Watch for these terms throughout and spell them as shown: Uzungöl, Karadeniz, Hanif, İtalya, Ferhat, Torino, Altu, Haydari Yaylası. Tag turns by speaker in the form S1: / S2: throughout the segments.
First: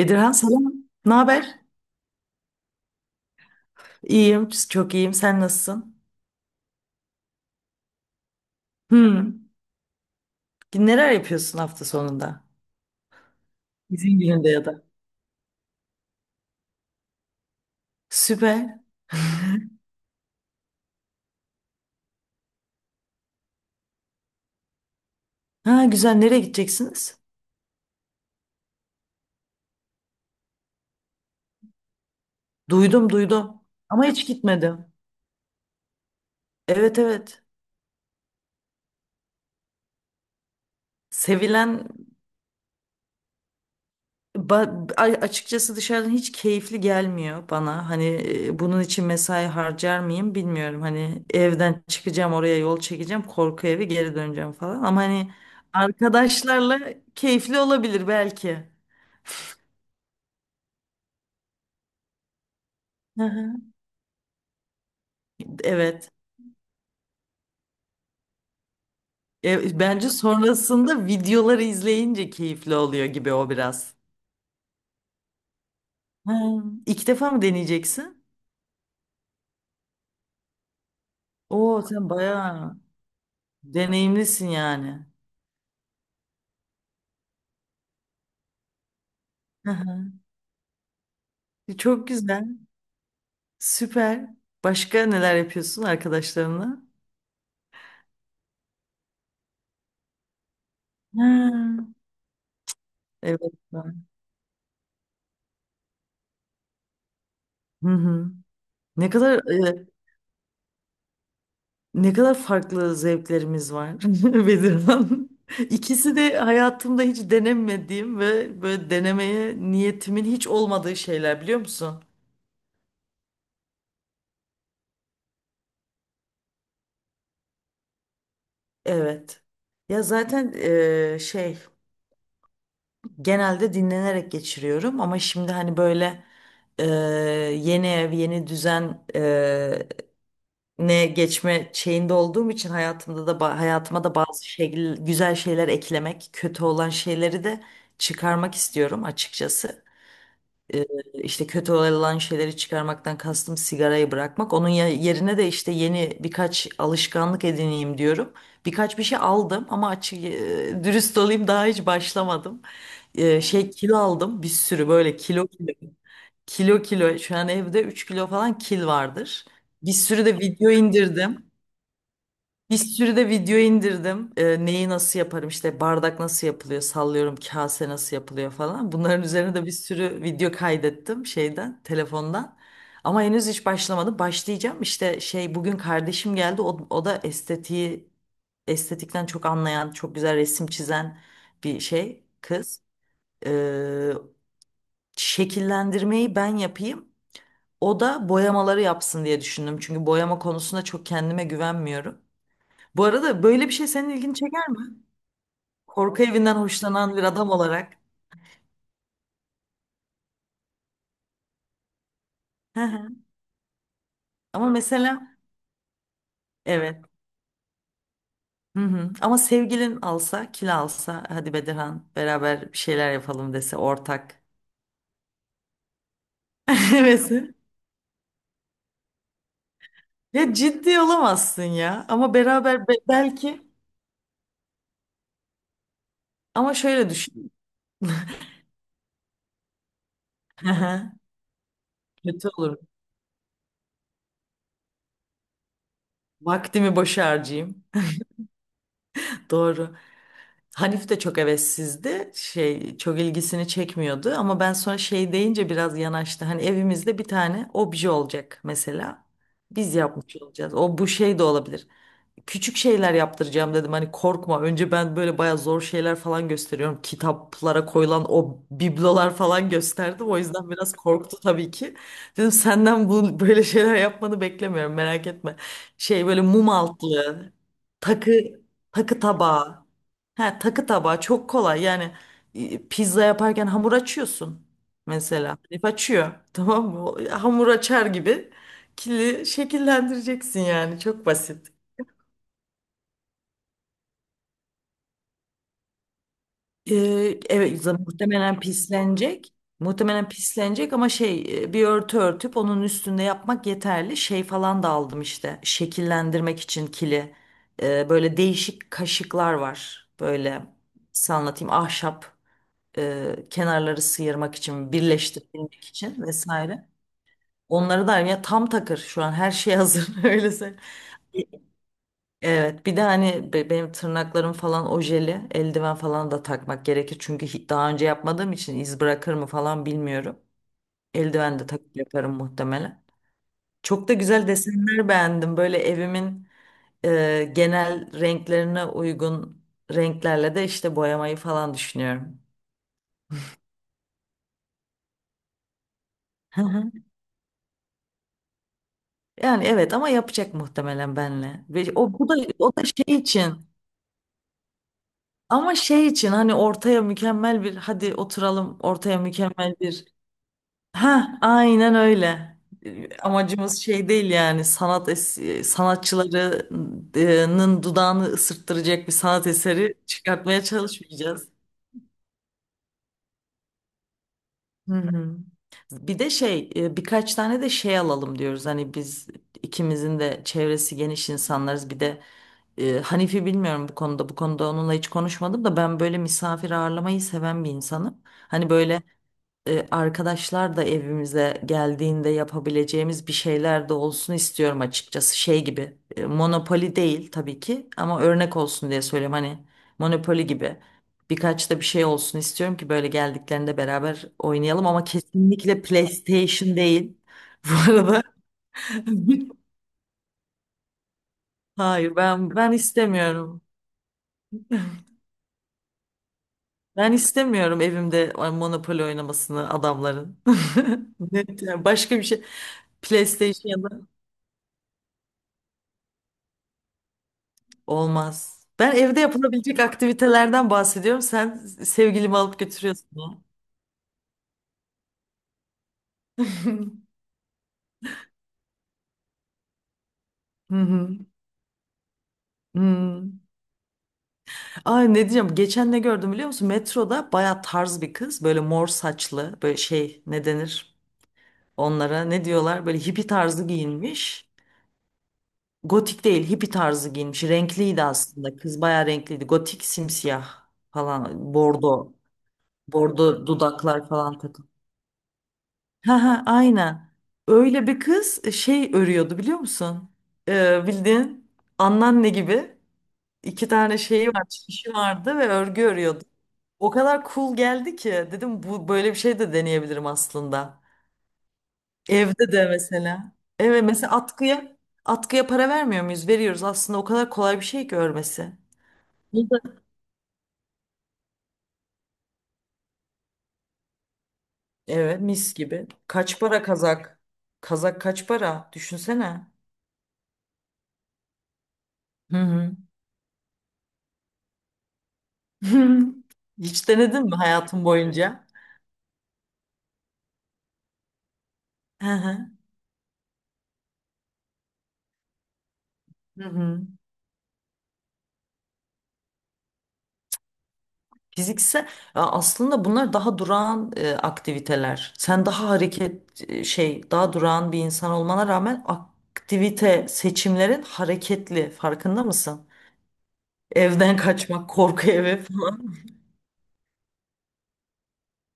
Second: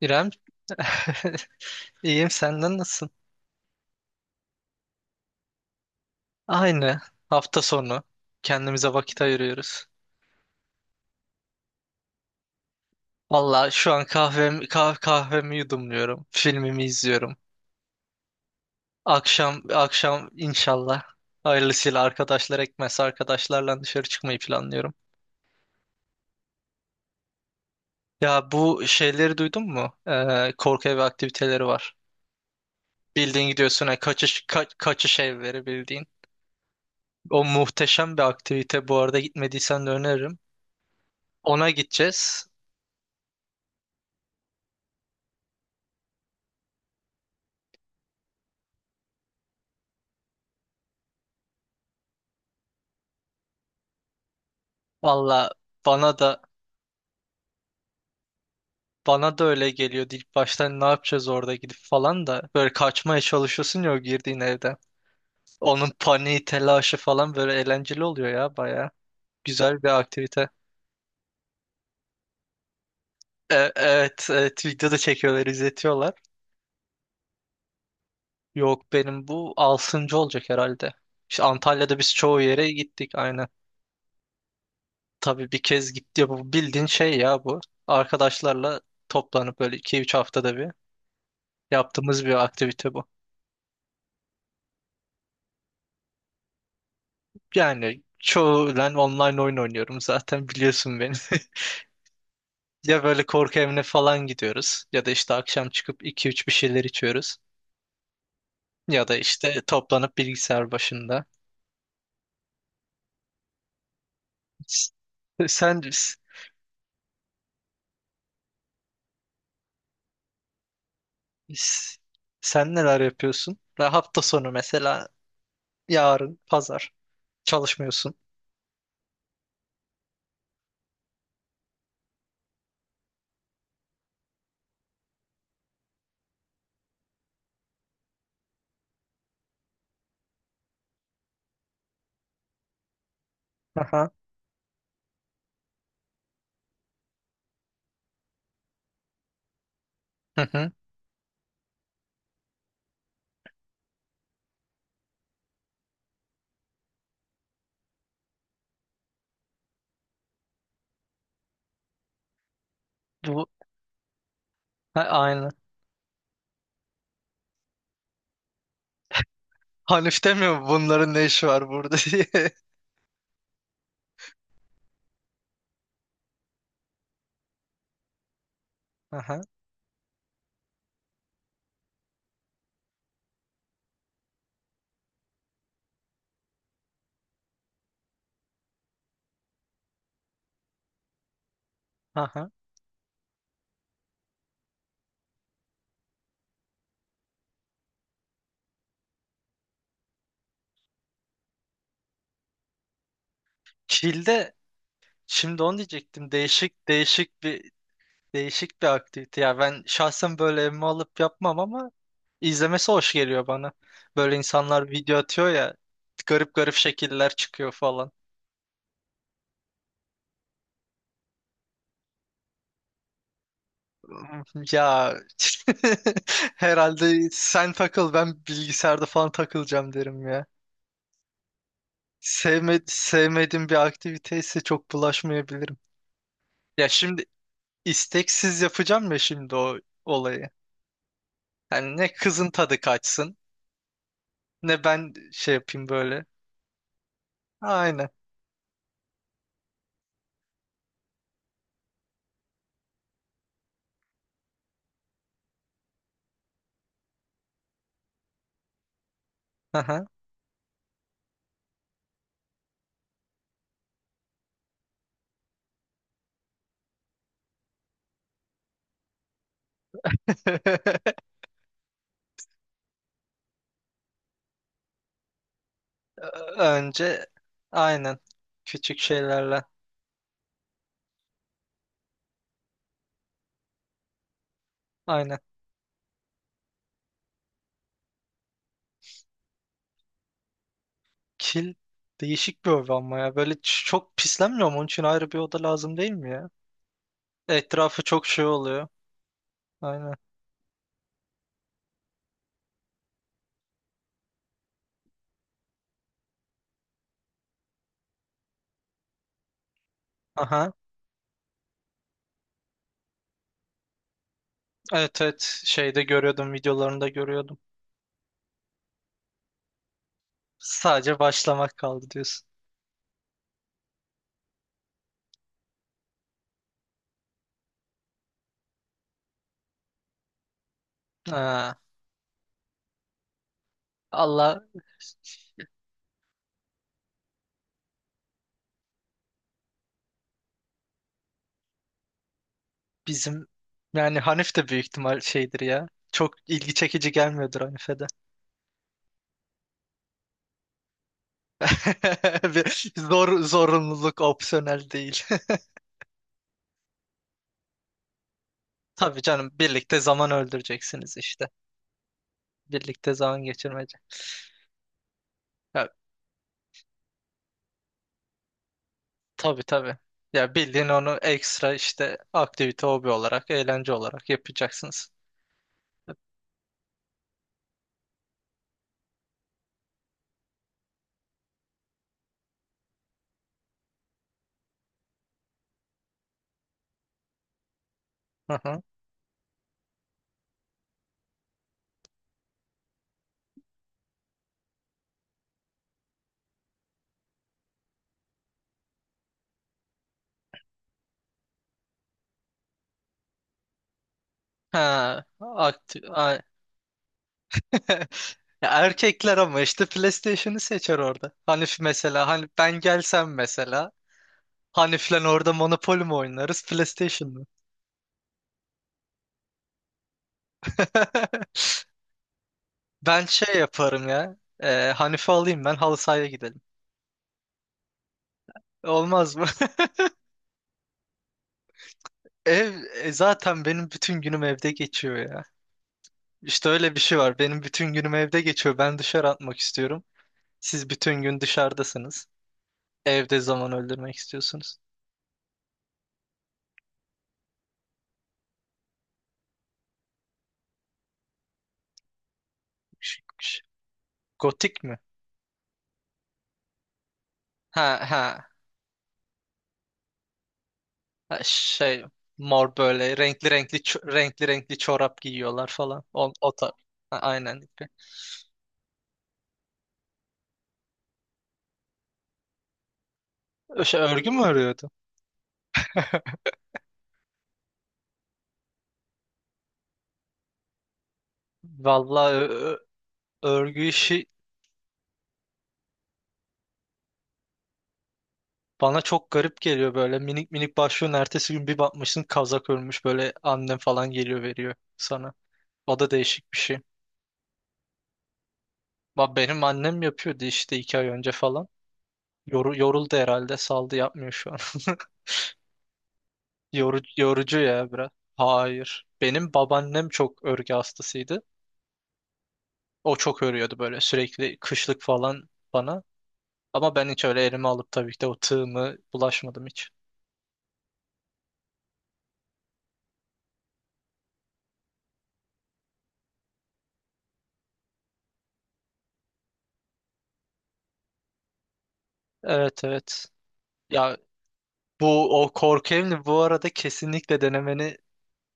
S1: İrem,
S2: selam. Ne haber?
S1: iyiyim, senden nasılsın?
S2: İyiyim, çok iyiyim. Sen nasılsın?
S1: Aynı, hafta sonu kendimize vakit
S2: Hmm.
S1: ayırıyoruz.
S2: Neler yapıyorsun hafta sonunda?
S1: Valla şu an
S2: İzin gününde
S1: kahvem,
S2: ya da.
S1: kah kahvemi yudumluyorum, filmimi izliyorum.
S2: Süper.
S1: Akşam akşam inşallah hayırlısıyla arkadaşlar ekmezse arkadaşlarla dışarı çıkmayı planlıyorum.
S2: Ha güzel. Nereye gideceksiniz?
S1: Ya bu şeyleri duydun mu? Korku evi aktiviteleri var.
S2: Duydum,
S1: Bildiğin
S2: duydum.
S1: gidiyorsun ha,
S2: Ama hiç
S1: kaçış ka
S2: gitmedim.
S1: kaçış evleri bildiğin.
S2: Evet, evet.
S1: O muhteşem bir aktivite, bu arada gitmediysen de öneririm. Ona
S2: Sevilen
S1: gideceğiz.
S2: açıkçası dışarıdan hiç keyifli gelmiyor bana. Hani bunun için mesai harcar mıyım bilmiyorum. Hani evden çıkacağım, oraya yol çekeceğim, korku evi geri döneceğim falan. Ama hani
S1: Valla bana da
S2: arkadaşlarla keyifli olabilir belki.
S1: bana da öyle geliyordu ilk baştan, ne yapacağız orada gidip falan da böyle kaçmaya
S2: Hı hı.
S1: çalışıyorsun ya o girdiğin evde. Onun
S2: Evet.
S1: paniği, telaşı falan böyle eğlenceli oluyor ya baya. Güzel bir
S2: Bence
S1: aktivite.
S2: sonrasında videoları izleyince keyifli oluyor gibi o biraz.
S1: Evet, video da çekiyorlar, izletiyorlar.
S2: Ha, ilk defa mı deneyeceksin?
S1: Yok, benim bu altıncı olacak herhalde. İşte
S2: Oo
S1: Antalya'da
S2: sen
S1: biz çoğu yere
S2: bayağı
S1: gittik, aynen.
S2: deneyimlisin yani.
S1: Tabii bir kez gitti, bu bildiğin şey ya bu. Arkadaşlarla toplanıp
S2: Hı
S1: böyle
S2: hı.
S1: 2-3 haftada bir
S2: Çok
S1: yaptığımız bir
S2: güzel.
S1: aktivite bu.
S2: Süper. Başka neler yapıyorsun arkadaşlarınla?
S1: Yani çoğulen online oyun oynuyorum, zaten biliyorsun beni.
S2: Ha,
S1: Ya böyle
S2: evet.
S1: korku evine falan gidiyoruz ya da işte akşam çıkıp iki üç bir şeyler içiyoruz
S2: Hı hı.
S1: ya
S2: Ne
S1: da
S2: kadar
S1: işte
S2: e,
S1: toplanıp bilgisayar başında.
S2: ne kadar farklı zevklerimiz var,
S1: S-
S2: Bedirhan.
S1: Sen s-
S2: İkisi de hayatımda hiç denemediğim ve böyle denemeye niyetimin hiç olmadığı şeyler, biliyor
S1: s-
S2: musun?
S1: sen neler yapıyorsun? Ve hafta sonu mesela yarın pazar çalışmıyorsun.
S2: Evet. Ya zaten şey, genelde dinlenerek geçiriyorum ama şimdi hani böyle eee, yeni ev yeni düzen, ne geçme şeyinde olduğum için hayatımda da hayatıma
S1: Aha.
S2: da bazı şekil, güzel şeyler eklemek, kötü olan şeyleri de çıkarmak istiyorum açıkçası.
S1: Hı hı.
S2: e, işte kötü olan şeyleri çıkarmaktan kastım sigarayı bırakmak. Onun yerine de işte yeni birkaç alışkanlık edineyim diyorum. Birkaç bir şey aldım ama dürüst olayım daha hiç başlamadım.
S1: Bu
S2: Şey, kilo aldım bir sürü,
S1: ha,
S2: böyle kilo
S1: aynı.
S2: kilo. Kilo kilo şu an evde 3 kilo falan kil vardır. Bir
S1: Hanif
S2: sürü de
S1: demiyor mu
S2: video
S1: bunların ne işi
S2: indirdim.
S1: var burada diye.
S2: Bir sürü de video indirdim. Neyi nasıl yaparım işte, bardak nasıl yapılıyor, sallıyorum, kase nasıl yapılıyor falan. Bunların
S1: Aha.
S2: üzerine de bir sürü video kaydettim şeyden, telefondan. Ama henüz hiç başlamadım. Başlayacağım işte şey, bugün kardeşim geldi. O da estetiği estetikten çok anlayan, çok güzel resim çizen bir şey
S1: Aha.
S2: kız. Ee, şekillendirmeyi ben yapayım. O da boyamaları yapsın diye düşündüm. Çünkü boyama konusunda çok kendime güvenmiyorum. Bu arada böyle bir şey senin ilgini
S1: Çil'de
S2: çeker mi?
S1: şimdi onu
S2: Korku
S1: diyecektim.
S2: evinden hoşlanan bir adam olarak.
S1: Değişik bir aktivite ya. Ben şahsen böyle evime alıp yapmam ama
S2: Hı
S1: izlemesi
S2: hı.
S1: hoş geliyor bana. Böyle
S2: Ama
S1: insanlar video
S2: mesela
S1: atıyor ya, garip garip
S2: evet.
S1: şekiller çıkıyor falan.
S2: Hı hı. Ama sevgilin alsa, kil alsa, hadi Bedirhan beraber bir şeyler yapalım dese ortak.
S1: Ya herhalde
S2: Hevesi.
S1: sen takıl, ben bilgisayarda falan takılacağım derim ya.
S2: Ya ciddi olamazsın ya. Ama
S1: Sevme,
S2: beraber belki
S1: sevmediğim bir aktivite ise çok bulaşmayabilirim.
S2: ama
S1: Ya
S2: şöyle
S1: şimdi
S2: düşün.
S1: isteksiz yapacağım ya şimdi o olayı.
S2: Hı hı.
S1: Yani ne
S2: Kötü
S1: kızın
S2: olur.
S1: tadı kaçsın, ne ben şey yapayım böyle.
S2: Vaktimi boşa harcayayım.
S1: Aynen.
S2: Doğru. Hanif de çok hevessizdi. Şey, çok ilgisini çekmiyordu ama ben sonra şey deyince biraz yanaştı. Hani evimizde bir tane obje olacak mesela. Biz
S1: Aha.
S2: yapmış olacağız. O bu şey de olabilir, küçük şeyler yaptıracağım dedim. Hani korkma. Önce ben böyle bayağı zor şeyler falan gösteriyorum. Kitaplara koyulan o biblolar falan gösterdim. O yüzden biraz korktu tabii ki. Dedim senden bu böyle şeyler yapmanı beklemiyorum. Merak etme. Şey, böyle mum
S1: Önce,
S2: altlığı,
S1: aynen,
S2: takı
S1: küçük
S2: takı
S1: şeylerle,
S2: tabağı. Ha, takı tabağı çok kolay. Yani pizza yaparken hamur açıyorsun
S1: aynen,
S2: mesela. Herif açıyor. Tamam mı? O hamur açar gibi kili şekillendireceksin yani. Çok basit.
S1: kil değişik bir oda ama ya böyle çok pislenmiyor mu? Onun için ayrı bir oda lazım, değil mi ya?
S2: Evet zaten
S1: Etrafı çok şey
S2: muhtemelen
S1: oluyor.
S2: pislenecek.
S1: Aynen.
S2: Muhtemelen pislenecek ama şey, bir örtü örtüp onun üstünde yapmak yeterli. Şey falan da aldım işte şekillendirmek için kili. Böyle değişik kaşıklar var. Böyle
S1: Aha.
S2: size anlatayım, ahşap, kenarları sıyırmak için,
S1: Evet, evet,
S2: birleştirmek
S1: şeyde
S2: için
S1: görüyordum
S2: vesaire.
S1: videolarında görüyordum.
S2: Onları da ya, tam takır şu an her şey hazır, öylese.
S1: Sadece başlamak kaldı diyorsun.
S2: Evet, bir de hani benim tırnaklarım falan ojeli, eldiven falan da takmak gerekir. Çünkü daha önce yapmadığım için iz bırakır mı falan bilmiyorum. Eldiven de
S1: Ha.
S2: takıp yaparım muhtemelen. Çok da güzel
S1: Allah,
S2: desenler beğendim. Böyle evimin genel renklerine uygun renklerle de işte boyamayı falan düşünüyorum.
S1: bizim yani Hanif de büyük ihtimal şeydir ya. Çok
S2: Hı
S1: ilgi
S2: hı.
S1: çekici gelmiyordur Hanif'e de.
S2: Yani evet, ama yapacak muhtemelen benle. Ve o bu da o da
S1: Bir
S2: şey
S1: zor
S2: için
S1: zorunluluk opsiyonel değil.
S2: ama şey için hani ortaya mükemmel bir, hadi oturalım ortaya
S1: Tabii canım,
S2: mükemmel
S1: birlikte
S2: bir.
S1: zaman öldüreceksiniz
S2: Ha,
S1: işte.
S2: aynen öyle.
S1: Birlikte
S2: E,
S1: zaman
S2: amacımız
S1: geçirmece.
S2: şey değil yani,
S1: Ya,
S2: sanatçılarının dudağını ısırttıracak bir sanat
S1: tabii
S2: eseri
S1: tabii. Ya
S2: çıkartmaya
S1: bildiğin onu
S2: çalışmayacağız.
S1: ekstra işte aktivite, hobi olarak, eğlence olarak
S2: Hı
S1: yapacaksınız.
S2: hı. Bir de şey, birkaç tane de şey alalım diyoruz. Hani biz ikimizin de çevresi geniş insanlarız. Bir de Hanifi bilmiyorum bu konuda. Bu konuda onunla hiç konuşmadım da ben böyle misafir ağırlamayı seven bir insanım.
S1: Hı
S2: Hani
S1: hı.
S2: böyle arkadaşlar da evimize geldiğinde yapabileceğimiz bir şeyler de olsun istiyorum açıkçası. Şey gibi, Monopoly değil tabii ki ama örnek olsun diye söylüyorum, hani Monopoly gibi birkaç da bir şey olsun istiyorum ki böyle geldiklerinde beraber oynayalım, ama
S1: Ha,
S2: kesinlikle PlayStation değil. Bu arada
S1: ya erkekler ama işte PlayStation'ı seçer orada. Hanif
S2: hayır,
S1: mesela, hani
S2: ben
S1: ben gelsem
S2: istemiyorum.
S1: mesela Hanif'le orada Monopoly mi oynarız,
S2: Ben
S1: PlayStation mı?
S2: istemiyorum evimde Monopoly oynamasını adamların. Net yani, başka bir şey.
S1: Ben şey
S2: PlayStation ya da
S1: yaparım ya. Hanif'i alayım, ben halı sahaya gidelim.
S2: olmaz. Ben evde
S1: Olmaz mı?
S2: yapılabilecek aktivitelerden bahsediyorum. Sen sevgilimi alıp
S1: Ev
S2: götürüyorsun ya.
S1: zaten benim bütün günüm evde geçiyor ya. İşte öyle bir şey var. Benim bütün günüm evde geçiyor. Ben dışarı atmak istiyorum.
S2: Hı
S1: Siz
S2: hı.
S1: bütün gün dışarıdasınız.
S2: Hı.
S1: Evde zaman öldürmek istiyorsunuz.
S2: Ay, ne diyeceğim? Geçen ne gördüm biliyor musun? Metroda baya tarz bir kız. Böyle mor saçlı. Böyle şey, ne denir? Onlara ne diyorlar? Böyle
S1: Ş-
S2: hippie
S1: ş-
S2: tarzı giyinmiş.
S1: Gotik mi?
S2: Gotik değil, hippie tarzı giyinmiş.
S1: Ha
S2: Renkliydi
S1: ha.
S2: aslında. Kız baya renkliydi. Gotik simsiyah
S1: Ha,
S2: falan. Bordo.
S1: Mor, böyle
S2: Bordo
S1: renkli renkli
S2: dudaklar falan.
S1: renkli renkli çorap giyiyorlar falan.
S2: Ha ha, aynen.
S1: Ha, aynen.
S2: Öyle bir kız şey örüyordu biliyor musun? Bildiğin anneanne gibi, iki tane şeyi
S1: Örgü mü
S2: var,
S1: örüyordu?
S2: çişi vardı ve örgü örüyordu. O kadar cool geldi ki dedim, bu böyle bir şey de deneyebilirim aslında.
S1: Vallahi
S2: Evde de
S1: ö-
S2: mesela. Evet
S1: örgü
S2: mesela,
S1: işi
S2: atkıya para vermiyor muyuz? Veriyoruz aslında, o kadar kolay bir şey ki örmesi.
S1: bana çok
S2: Bu
S1: garip
S2: da.
S1: geliyor böyle. Minik minik başlıyorsun, ertesi gün bir bakmışsın kazak örmüş böyle, annem falan geliyor veriyor
S2: Evet,
S1: sana.
S2: mis gibi.
S1: O da
S2: Kaç
S1: değişik bir
S2: para
S1: şey.
S2: kazak? Kazak kaç para? Düşünsene.
S1: Benim annem yapıyordu işte iki ay önce falan.
S2: Hı hı.
S1: Yoruldu herhalde, saldı, yapmıyor şu an.
S2: Hiç
S1: Yorucu,
S2: denedin mi
S1: yorucu
S2: hayatın
S1: ya biraz.
S2: boyunca?
S1: Hayır. Benim babaannem çok örgü hastasıydı.
S2: Hı hı.
S1: O çok örüyordu böyle, sürekli kışlık falan bana.
S2: Hı hı.
S1: Ama ben hiç öyle elime alıp tabii ki de o tığımı bulaşmadım hiç.
S2: Fiziksel. Ya aslında bunlar daha durağan aktiviteler. Sen daha şey, daha durağan bir insan olmana rağmen aktivite seçimlerin hareketli, farkında mısın?
S1: Evet, evet.
S2: Evden
S1: Ya
S2: kaçmak, korku evi
S1: bu, o korku
S2: falan.
S1: evini bu arada kesinlikle denemeni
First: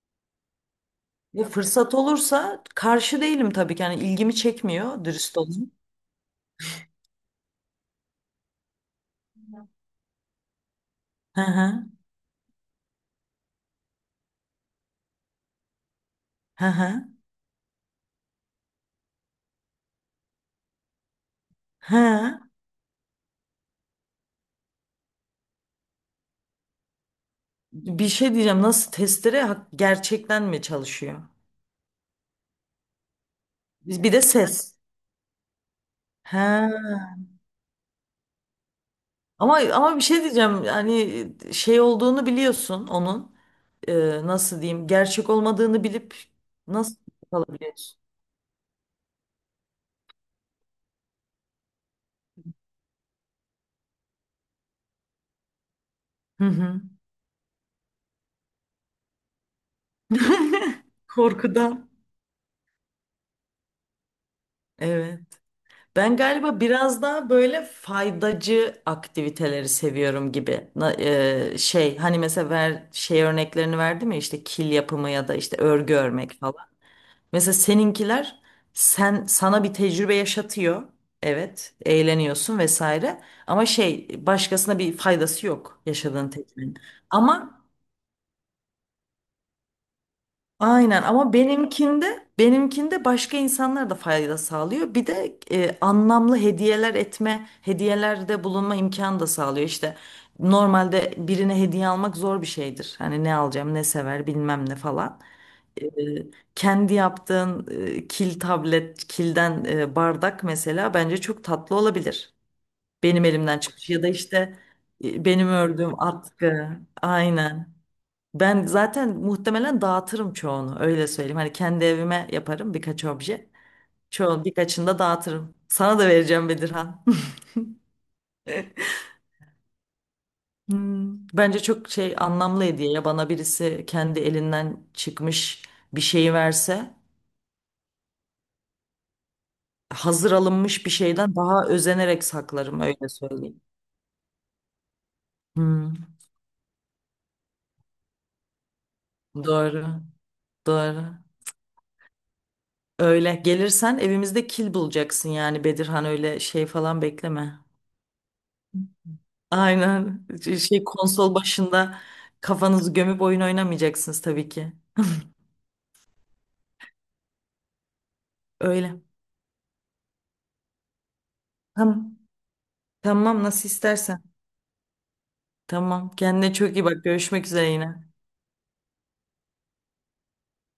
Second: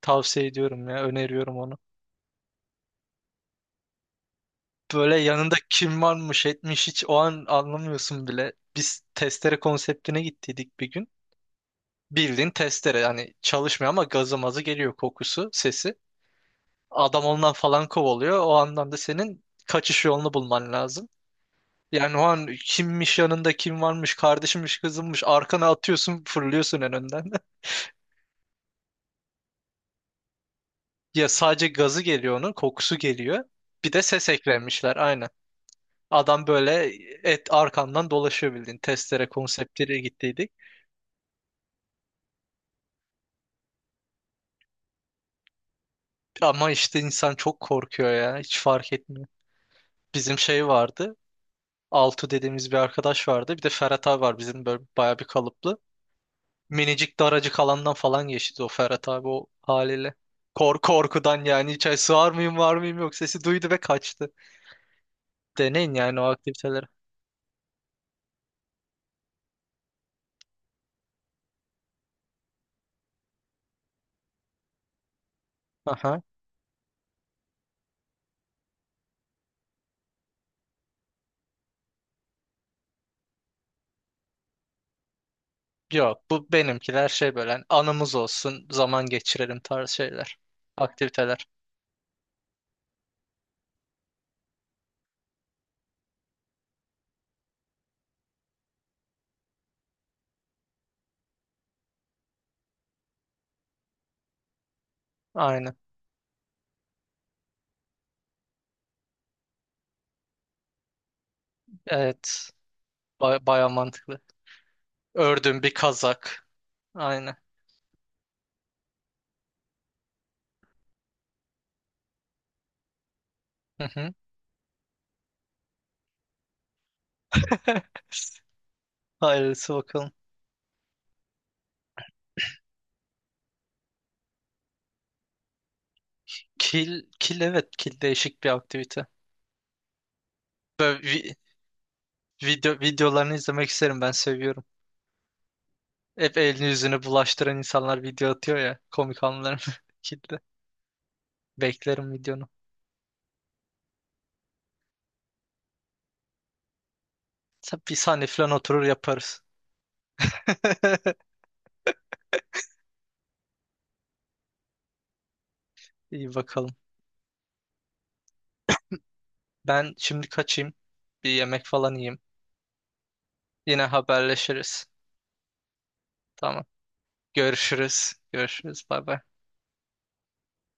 S1: tavsiye ediyorum ya.
S2: Bu
S1: Öneriyorum onu.
S2: fırsat olursa karşı değilim tabii ki. Yani ilgimi çekmiyor,
S1: Böyle
S2: dürüst
S1: yanında
S2: olayım.
S1: kim varmış etmiş hiç o an anlamıyorsun bile. Biz testere konseptine gittiydik bir gün.
S2: Hı hı.
S1: Bildiğin testere, yani çalışmıyor ama gazı mazı geliyor, kokusu, sesi.
S2: Hı hı.
S1: Adam ondan falan kovalıyor. O andan da senin kaçış yolunu bulman lazım. Yani o
S2: Hı.
S1: an kimmiş yanında, kim varmış, kardeşimmiş, kızımmış, arkana atıyorsun, fırlıyorsun en önden.
S2: Bir şey diyeceğim. Nasıl testere gerçekten mi çalışıyor?
S1: Ya sadece gazı geliyor, onun kokusu geliyor. Bir de
S2: Biz bir de
S1: ses
S2: ses.
S1: eklemişler, aynen. Adam böyle
S2: He.
S1: et arkandan dolaşıyor, bildiğin testere
S2: Ama ama
S1: konseptiyle
S2: bir şey
S1: gittiydik.
S2: diyeceğim. Yani, şey olduğunu biliyorsun onun. Nasıl diyeyim? Gerçek olmadığını bilip
S1: Ama
S2: nasıl
S1: işte insan çok
S2: kalabiliyorsun?
S1: korkuyor ya, hiç fark etmiyor. Bizim şey vardı, Altu dediğimiz bir arkadaş vardı, bir de Ferhat abi var bizim böyle bayağı bir kalıplı.
S2: Hı hı.
S1: Minicik, daracık alandan falan geçti o Ferhat abi o haliyle. Korkudan yani,
S2: Korkudan.
S1: içeri sığar mıyım var mıyım yok, sesi duydu ve kaçtı.
S2: Evet.
S1: Deneyin
S2: Ben
S1: yani o
S2: galiba
S1: aktiviteleri.
S2: biraz daha böyle faydacı aktiviteleri seviyorum gibi. Şey hani mesela şey örneklerini verdim ya, işte kil yapımı ya da işte örgü
S1: Aha.
S2: örmek. Mesela seninkiler, sana bir tecrübe yaşatıyor. Evet, eğleniyorsun vesaire. Ama şey, başkasına bir faydası yok
S1: Yok,
S2: yaşadığın
S1: bu
S2: tecrübenin.
S1: benimkiler şey, böyle
S2: Ama
S1: hani anımız olsun, zaman geçirelim tarz şeyler.
S2: aynen, ama
S1: Aktiviteler.
S2: benimkinde benimkinde başka insanlar da fayda sağlıyor. Bir de anlamlı hediyeler etme, hediyelerde bulunma imkanı da sağlıyor. İşte normalde birine hediye almak zor bir şeydir. Hani ne alacağım, ne sever, bilmem ne falan.
S1: Aynen.
S2: e, Kendi yaptığın kil tablet, kilden bardak mesela bence çok tatlı olabilir.
S1: Evet.
S2: Benim
S1: Ba
S2: elimden
S1: baya
S2: çıkmış ya da
S1: mantıklı.
S2: işte benim
S1: Ördüm bir
S2: ördüğüm
S1: kazak.
S2: atkı.
S1: Aynen.
S2: Aynen. Ben zaten muhtemelen dağıtırım çoğunu, öyle söyleyeyim. Hani kendi evime yaparım birkaç obje.
S1: Hı hı.
S2: Çoğu, birkaçını da dağıtırım. Sana da vereceğim Bedirhan.
S1: Hayırlısı bakalım.
S2: Hmm, bence çok şey, anlamlı hediye ya, bana birisi kendi elinden çıkmış bir şeyi verse,
S1: Kil, evet, kil değişik bir aktivite.
S2: hazır alınmış bir
S1: Böyle
S2: şeyden daha özenerek saklarım, öyle
S1: videolarını
S2: söyleyeyim.
S1: izlemek isterim, ben seviyorum.
S2: Hmm,
S1: Hep elini yüzünü bulaştıran insanlar video atıyor ya. Komik anlarım
S2: doğru,
S1: kilitli.
S2: doğru.
S1: Beklerim videonu.
S2: Öyle gelirsen evimizde kil bulacaksın yani Bedirhan, öyle şey falan bekleme.
S1: Tabii, bir saniye falan oturur yaparız.
S2: Aynen, şey konsol başında kafanızı gömüp oyun oynamayacaksınız tabii ki.
S1: İyi bakalım.
S2: Öyle.
S1: Ben şimdi kaçayım. Bir yemek falan
S2: Tamam,
S1: yiyeyim.
S2: tamam nasıl
S1: Yine
S2: istersen.
S1: haberleşiriz.
S2: Tamam, kendine
S1: Tamam.
S2: çok iyi bak, görüşmek üzere yine.
S1: Görüşürüz. Görüşürüz. Bay bay.